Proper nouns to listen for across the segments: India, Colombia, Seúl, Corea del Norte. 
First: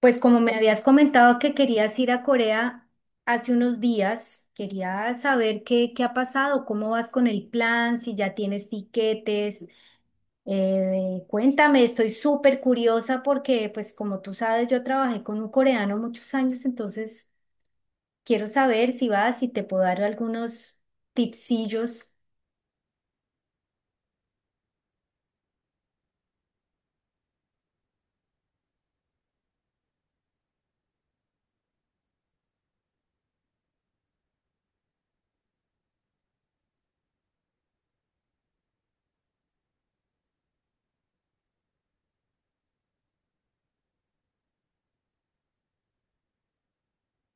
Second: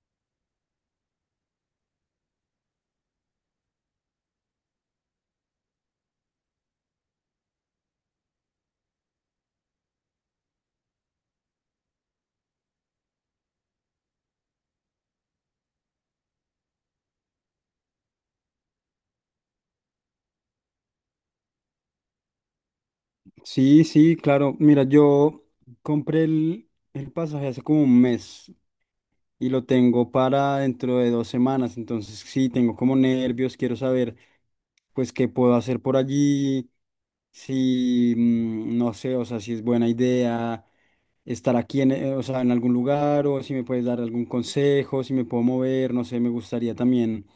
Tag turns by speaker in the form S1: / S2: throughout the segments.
S1: Pues como me habías comentado que querías ir a Corea hace unos días, quería saber qué ha pasado, cómo vas con el plan, si ya tienes tiquetes. Cuéntame, estoy súper curiosa porque, pues como tú sabes, yo trabajé con un coreano muchos años, entonces quiero saber si vas, si te puedo dar algunos tipsillos.
S2: Sí, sí, claro. Mira, yo compré el pasaje hace como un mes y lo tengo para dentro de dos semanas. Entonces, sí, tengo como nervios, quiero saber, pues, qué puedo hacer por allí, si, no sé, o sea, si es buena idea estar aquí, o sea, en algún lugar o si me puedes dar algún consejo, si me puedo mover, no sé, me gustaría también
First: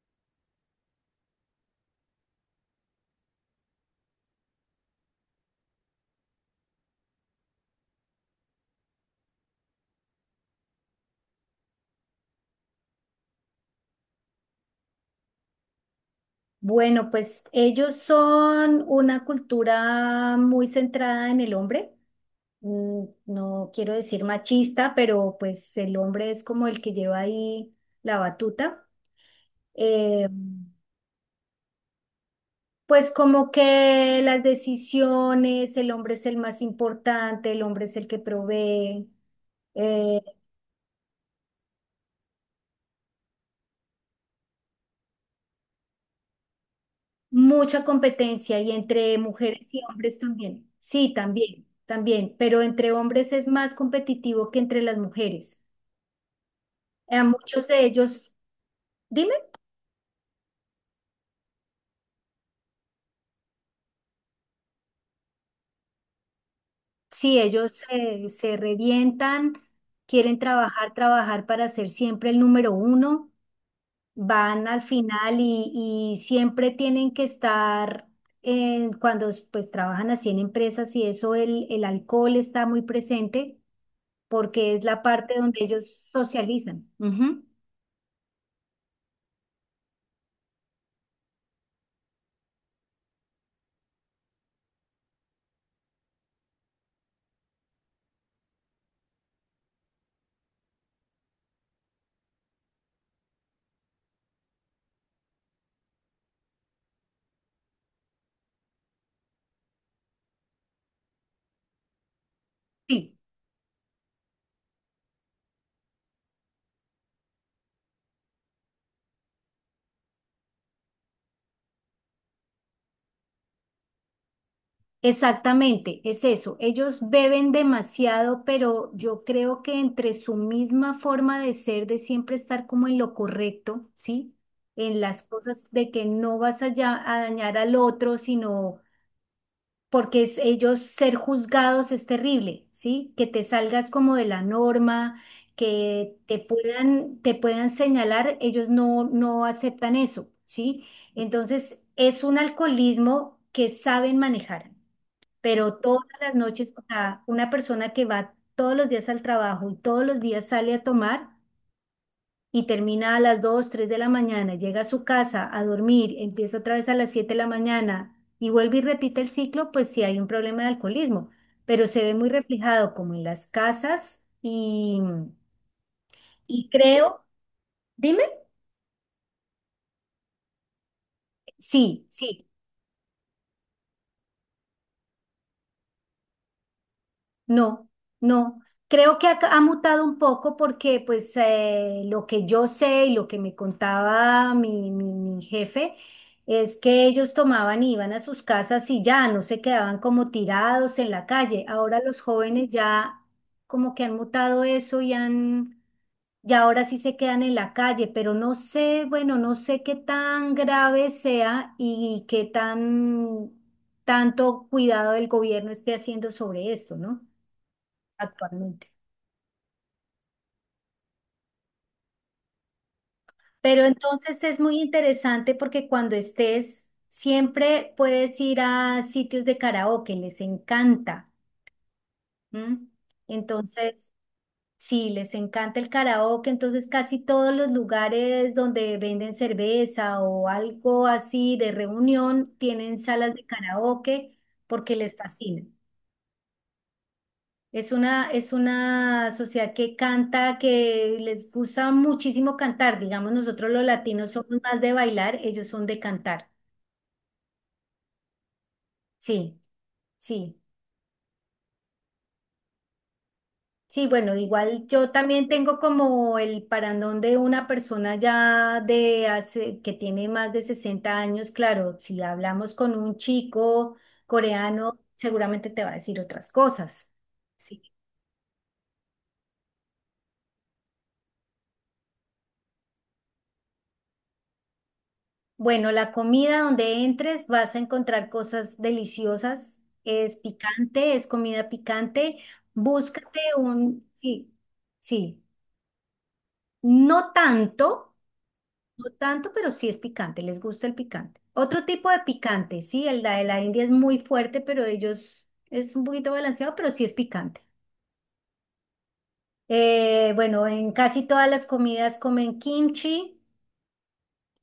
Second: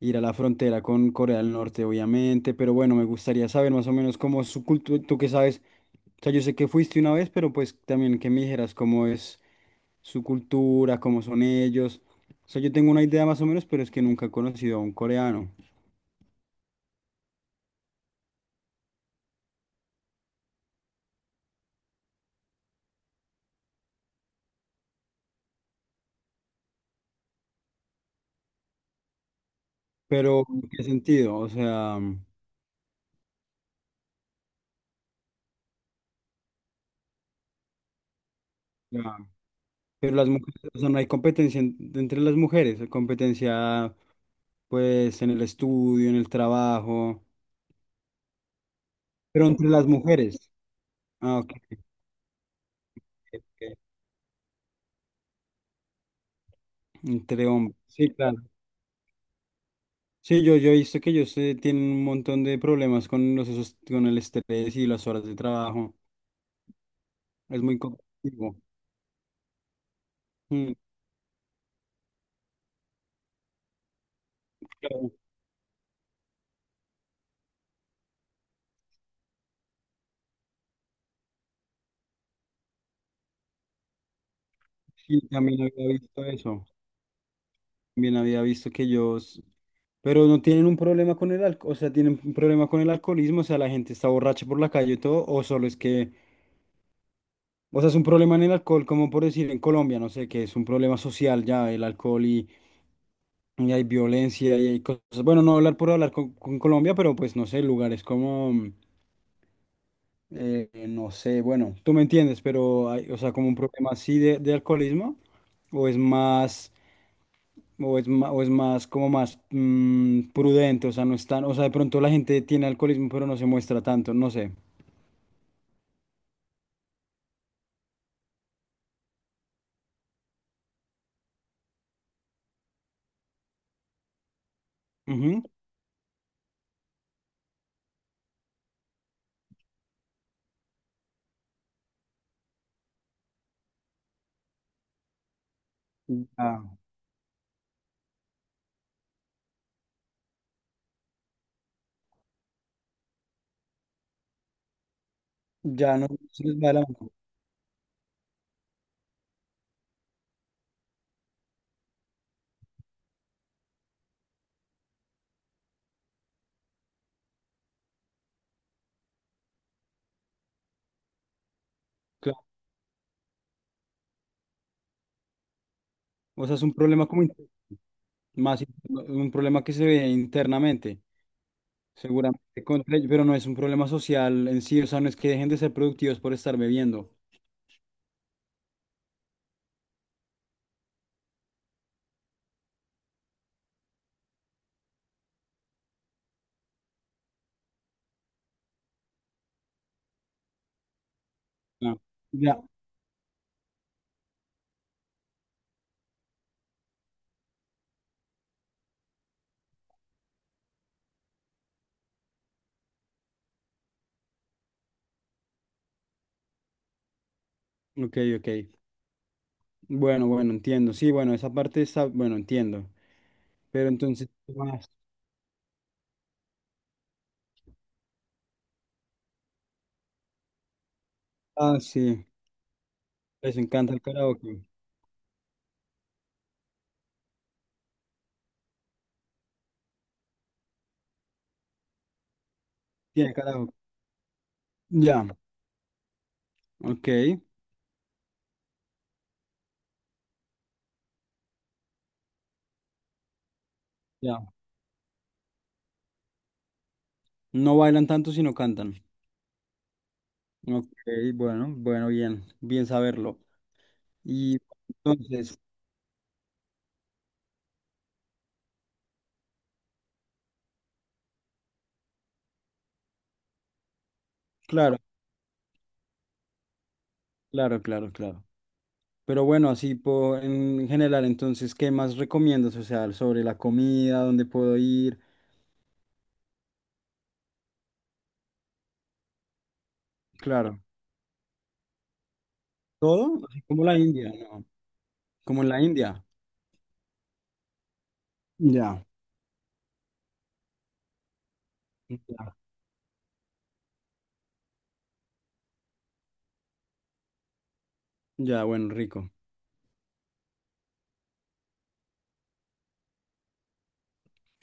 S2: ir a la frontera con Corea del Norte, obviamente, pero bueno, me gustaría saber más o menos cómo es su cultura, tú que sabes sea, yo sé que fuiste una vez, pero pues también que me dijeras cómo es su cultura, cómo son ellos. O sea, yo tengo una idea más o menos, pero es que nunca he conocido a un coreano.
S1: Bueno, pues ellos son una cultura muy centrada en el hombre. Mm, no quiero decir machista, pero pues el hombre es como el que lleva ahí la batuta. Eh,
S2: Pero, ¿en qué sentido? O sea,
S1: pues como que las decisiones, el hombre es el más importante, el hombre es el que provee.
S2: ya. Pero
S1: eh,
S2: las mujeres, o sea, no hay competencia entre las mujeres, hay competencia pues en el estudio, en el trabajo,
S1: Mucha competencia y entre
S2: pero
S1: mujeres
S2: entre
S1: y
S2: las
S1: hombres
S2: mujeres.
S1: también. Sí,
S2: Ah, ok,
S1: también,
S2: ok,
S1: también, pero entre hombres es
S2: ok,
S1: más competitivo que entre las mujeres.
S2: ok.
S1: A
S2: Entre
S1: muchos
S2: hombres.
S1: de
S2: Sí,
S1: ellos,
S2: claro.
S1: dime,
S2: Sí, yo he visto que ellos tienen un montón de problemas con con el estrés y las horas de trabajo.
S1: sí,
S2: Es muy
S1: ellos se
S2: complicado.
S1: revientan, quieren
S2: Mm,
S1: trabajar, trabajar para ser siempre el número uno, van al
S2: claro.
S1: final y siempre tienen que estar, cuando pues trabajan así en empresas y eso, el alcohol está muy presente porque es la
S2: Sí,
S1: parte donde
S2: también había
S1: ellos
S2: visto eso.
S1: socializan. Ujú.
S2: También había visto que ellos, pero no tienen un problema con el alcohol, o sea, tienen un problema con el alcoholismo, o sea, la gente está borracha por la calle y todo, o solo es que, o sea, es un problema en el alcohol, como por decir en Colombia, no sé, que es un problema social ya, el alcohol y hay violencia y hay cosas. Bueno, no hablar por hablar con Colombia, pero pues no sé, lugares como no sé, bueno, tú me entiendes, pero hay,
S1: Sí,
S2: o sea, como un problema así de alcoholismo, o es más, o es más, como más prudente, o sea, no es tan, o sea, de pronto la gente tiene alcoholismo, pero no se muestra tanto, no sé.
S1: exactamente, es eso. Ellos beben demasiado, pero yo creo que entre su misma forma de ser, de siempre estar como en lo correcto, ¿sí? En las
S2: Ujú.
S1: cosas de que no vas a, a dañar al otro, sino porque ellos ser juzgados es terrible, ¿sí? Que te salgas como de la norma, que
S2: Ya,
S1: te puedan señalar, ellos no, no aceptan eso, ¿sí? Entonces, es un alcoholismo que saben manejar, pero
S2: ya
S1: todas
S2: no
S1: las
S2: se les va
S1: noches,
S2: de la
S1: o
S2: mano.
S1: sea, una persona que va todos los días al trabajo y todos los días sale a tomar, y termina a las 2 o 3 de la mañana, llega a su casa a dormir, empieza otra vez a las 7 de la mañana y vuelve y repite el ciclo, pues sí hay un problema de alcoholismo, pero se ve muy
S2: Claro.
S1: reflejado como en las casas
S2: O sea, es
S1: y
S2: un problema como
S1: creo, dime,
S2: más in- un problema que se ve internamente,
S1: sí, sí,
S2: seguramente contra ellos, pero no es un problema social en sí, o sea, no es que dejen de ser productivos por estar bebiendo.
S1: no, no. Creo que ha mutado un poco porque pues lo que yo sé y lo que me contaba mi jefe es que ellos tomaban y iban a sus casas y ya no se quedaban como tirados en la calle.
S2: Ah,
S1: Ahora los
S2: ya,
S1: jóvenes ya como que han mutado eso y han, ya ahora sí se quedan en la calle, pero no sé, bueno, no sé qué tan grave sea y qué tan tanto cuidado el gobierno esté haciendo sobre esto, ¿no?
S2: ok, ok.
S1: Actualmente.
S2: Bueno, bueno, entiendo. Sí, bueno, esa parte está, bueno, entiendo.
S1: Pero
S2: Pero entonces,
S1: entonces
S2: ¿qué
S1: es muy
S2: más?
S1: interesante porque cuando estés, siempre puedes ir a sitios de karaoke, les encanta.
S2: Ah, sí,
S1: ¿M?
S2: les encanta el
S1: Entonces,
S2: karaoke.
S1: sí, les encanta el karaoke, entonces casi todos los lugares donde venden cerveza o algo así de reunión tienen
S2: Tiene
S1: salas de
S2: karaoke.
S1: karaoke porque les
S2: Ya,
S1: fascina.
S2: ok,
S1: Es una sociedad que canta, que les gusta muchísimo cantar. Digamos, nosotros los latinos
S2: ya.
S1: somos más de bailar, ellos son de cantar.
S2: No bailan tanto, sino cantan.
S1: Sí, sí.
S2: Ok, bueno, bueno, bien, bien saberlo.
S1: Sí, bueno,
S2: Y
S1: igual yo también
S2: entonces,
S1: tengo como el parandón de una persona ya de hace, que tiene más de 60 años. Claro, si hablamos con un chico coreano,
S2: claro,
S1: seguramente te va a decir otras cosas. Sí.
S2: claro, claro, claro. Pero bueno, en general, entonces, ¿qué más recomiendas? O sea, sobre la comida, dónde puedo ir,
S1: Bueno, la comida donde entres vas a encontrar cosas deliciosas. Es
S2: claro.
S1: picante, es comida picante. Búscate
S2: Todo, así como la
S1: un,
S2: India,
S1: sí,
S2: ¿no?
S1: sí,
S2: Como en la India.
S1: no tanto,
S2: Ya.
S1: no tanto, pero sí es picante, les gusta el picante. Otro tipo de picante, sí, el de la India es muy fuerte, pero ellos es un poquito balanceado, pero sí es picante.
S2: Ya, bueno, rico.
S1: Bueno, en casi todas las comidas comen kimchi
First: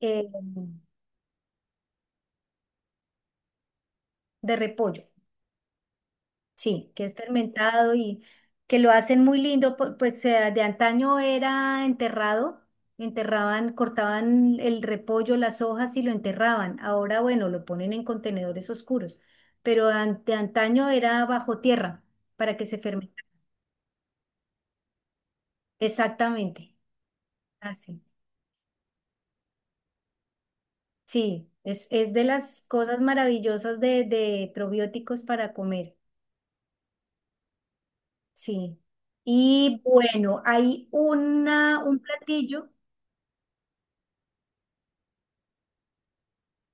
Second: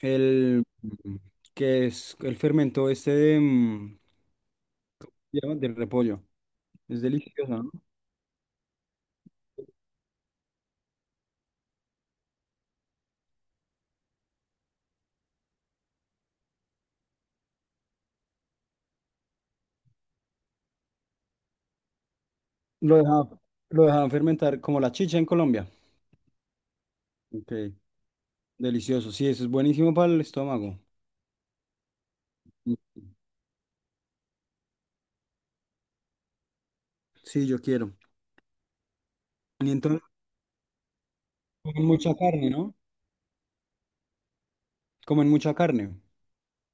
S1: eh,
S2: que es el fermento este de,
S1: de repollo.
S2: ¿cómo se llama? Del repollo.
S1: Sí,
S2: Es
S1: que es
S2: delicioso, ¿no?
S1: fermentado y que lo hacen muy lindo, pues de antaño era enterrado, enterraban, cortaban el repollo, las hojas y lo enterraban. Ahora, bueno, lo ponen en contenedores oscuros, pero de antaño era bajo tierra para que se
S2: Lo
S1: fermente.
S2: dejaban, lo dejaban fermentar como la chicha en Colombia.
S1: Exactamente,
S2: Ok,
S1: así.
S2: delicioso. Sí, eso es buenísimo para el estómago.
S1: Sí, es de las cosas maravillosas de probióticos para comer,
S2: Sí, yo quiero.
S1: sí.
S2: Y
S1: Y
S2: entonces
S1: bueno, hay una,
S2: comen
S1: un
S2: mucha carne,
S1: platillo.
S2: ¿no? Comen mucha carne.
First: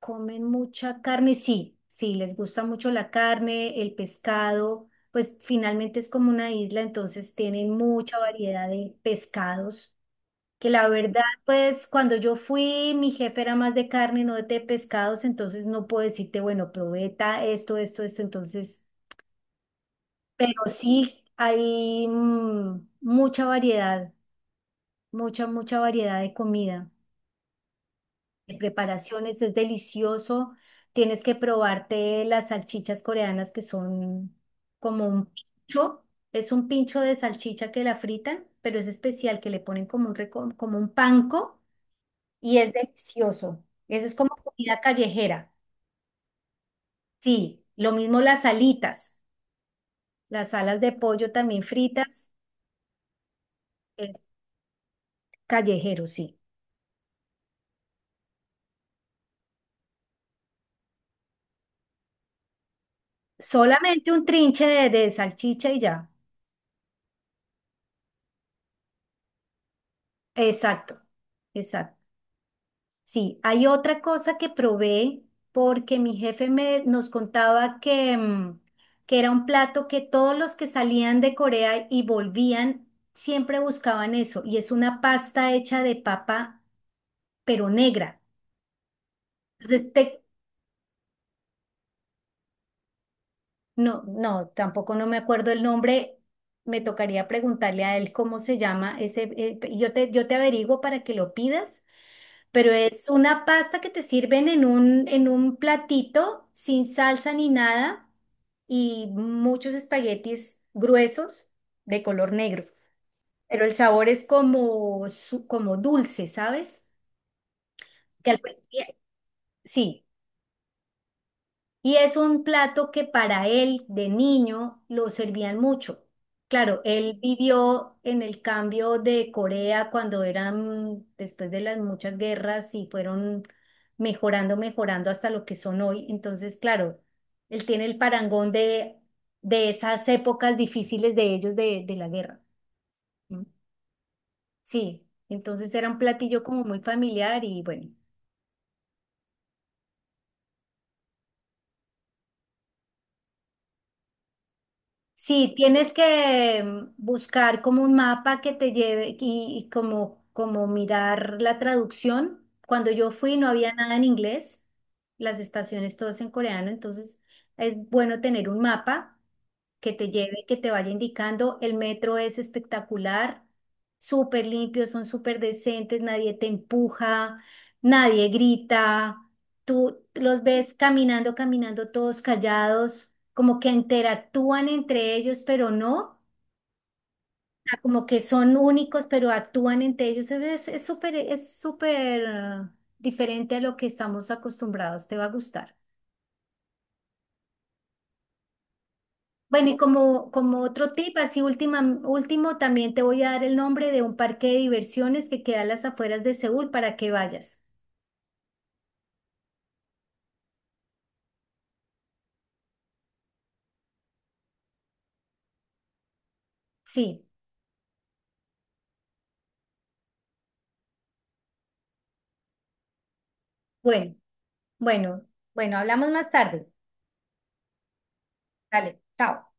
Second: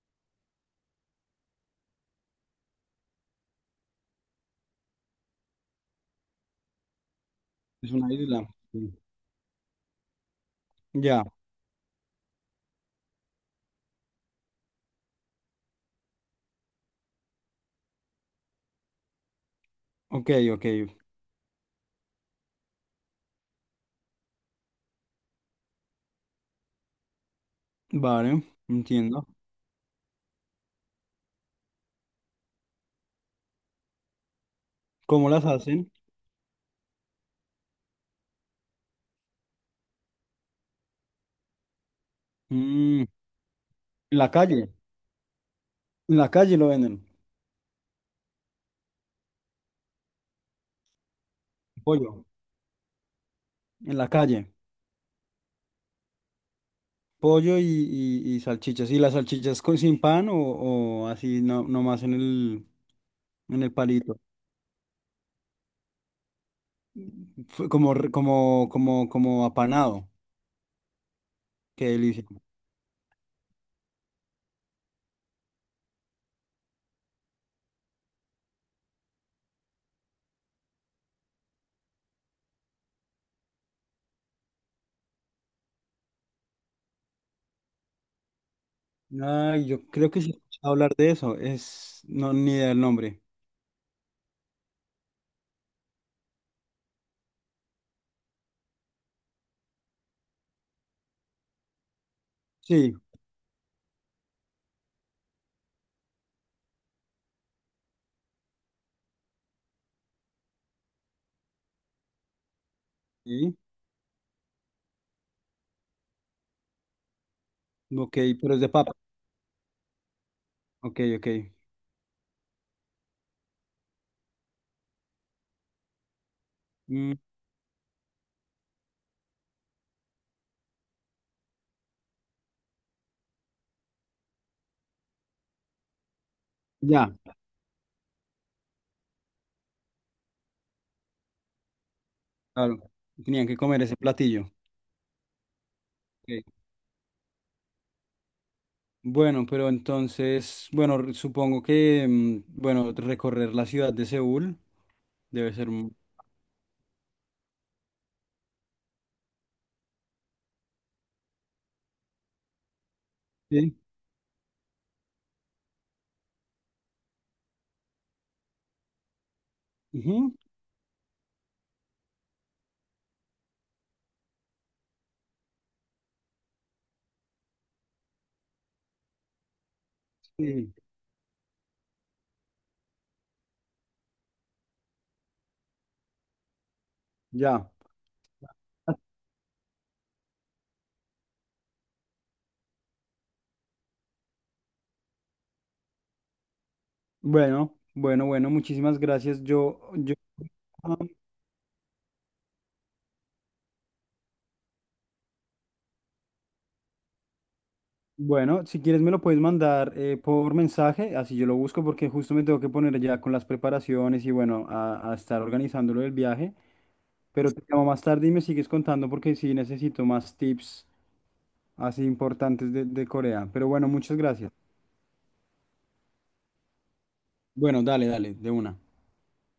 S1: Comen mucha carne, sí, sí, les gusta mucho la carne, el pescado, pues finalmente es como una isla, entonces tienen
S2: Es una
S1: mucha
S2: isla.
S1: variedad
S2: Sí.
S1: de pescados, que la verdad,
S2: Ya,
S1: pues cuando yo fui, mi jefe era más de carne, no de pescados, entonces no puedo decirte, bueno, esto, esto, esto, entonces,
S2: ok,
S1: pero
S2: ok.
S1: sí hay mucha variedad, mucha variedad de comida.
S2: Vale,
S1: De
S2: entiendo.
S1: preparaciones, es delicioso. Tienes que probarte las salchichas coreanas que son como un
S2: ¿Cómo las hacen?
S1: pincho, es un pincho de salchicha que la fritan, pero es especial, que le ponen como un, como un panko y es
S2: Mm,
S1: delicioso. Eso es
S2: en la
S1: como
S2: calle.
S1: comida callejera.
S2: En la calle lo venden.
S1: Sí, lo mismo las alitas, las alas de pollo también
S2: Pollo.
S1: fritas,
S2: En la
S1: es
S2: calle.
S1: callejero, sí.
S2: Pollo y salchichas. ¿Y las salchichas con, sin pan o así no, nomás en el
S1: Solamente
S2: palito?
S1: un trinche de salchicha y ya.
S2: Fue Como, como, como, como apanado.
S1: Exacto,
S2: Qué
S1: exacto.
S2: delicia.
S1: Sí, hay otra cosa que probé porque mi jefe me, nos contaba que, que era un plato que todos los que salían de Corea y volvían siempre buscaban eso, y es una pasta hecha de papa, pero negra.
S2: Ay, yo
S1: Entonces
S2: creo que
S1: te,
S2: sí he escuchado hablar de eso. Es, no, ni idea del nombre.
S1: No, no, tampoco no me acuerdo el nombre. Me tocaría preguntarle a él cómo se llama ese. Y yo te averiguo para que lo pidas, pero
S2: Sí,
S1: es una pasta que te sirven en un platito sin salsa ni nada y muchos espaguetis gruesos de color negro.
S2: sí.
S1: Pero el sabor es como, como dulce, ¿sabes?
S2: Ok,
S1: Que al-
S2: pero
S1: prin-
S2: es de papa.
S1: sí.
S2: Ok, ok.
S1: Y es un plato que para él de niño lo servían mucho. Claro,
S2: Mm,
S1: él vivió en el cambio de Corea cuando eran, después de las muchas guerras y fueron mejorando, mejorando hasta lo que son hoy. Entonces, claro,
S2: ya,
S1: él tiene el parangón de esas épocas difíciles de ellos de la guerra.
S2: claro.
S1: ¿No?
S2: Tenían que comer ese platillo.
S1: Sí, entonces era un platillo
S2: Ok.
S1: como muy familiar y bueno.
S2: Bueno, pero entonces, bueno, supongo que, bueno, recorrer la ciudad de Seúl debe
S1: Sí,
S2: ser
S1: tienes
S2: un.
S1: que buscar como un mapa que te lleve y como, como mirar la traducción. Cuando yo fui no había
S2: Sí.
S1: nada en inglés, las estaciones todas en coreano, entonces es bueno tener un mapa que te lleve, que te vaya indicando. El metro es espectacular, súper limpio, son súper decentes, nadie te empuja, nadie grita, tú los
S2: Sí,
S1: ves caminando, caminando todos callados como que interactúan entre ellos, pero no,
S2: ya.
S1: sea, como que son únicos, pero actúan entre ellos. Es súper, es súper diferente a lo que estamos acostumbrados, te va a gustar.
S2: Bueno, bueno, bueno, muchísimas gracias.
S1: Bueno, y
S2: Yo,
S1: como, como otro
S2: ah,
S1: tip, así última, último, también te voy a dar el nombre de un parque de diversiones que queda a las afueras de Seúl para que vayas.
S2: bueno, si quieres me lo puedes mandar por mensaje, así yo lo busco porque justo me tengo que poner ya con las preparaciones y bueno, a estar organizándolo del viaje.
S1: Sí,
S2: Pero te llamo más tarde y me sigues contando porque sí necesito más tips así importantes de Corea. Pero bueno, muchas
S1: bueno,
S2: gracias.
S1: bueno, bueno, hablamos más tarde.
S2: Bueno, dale, dale, de una.
S1: Dale, chao.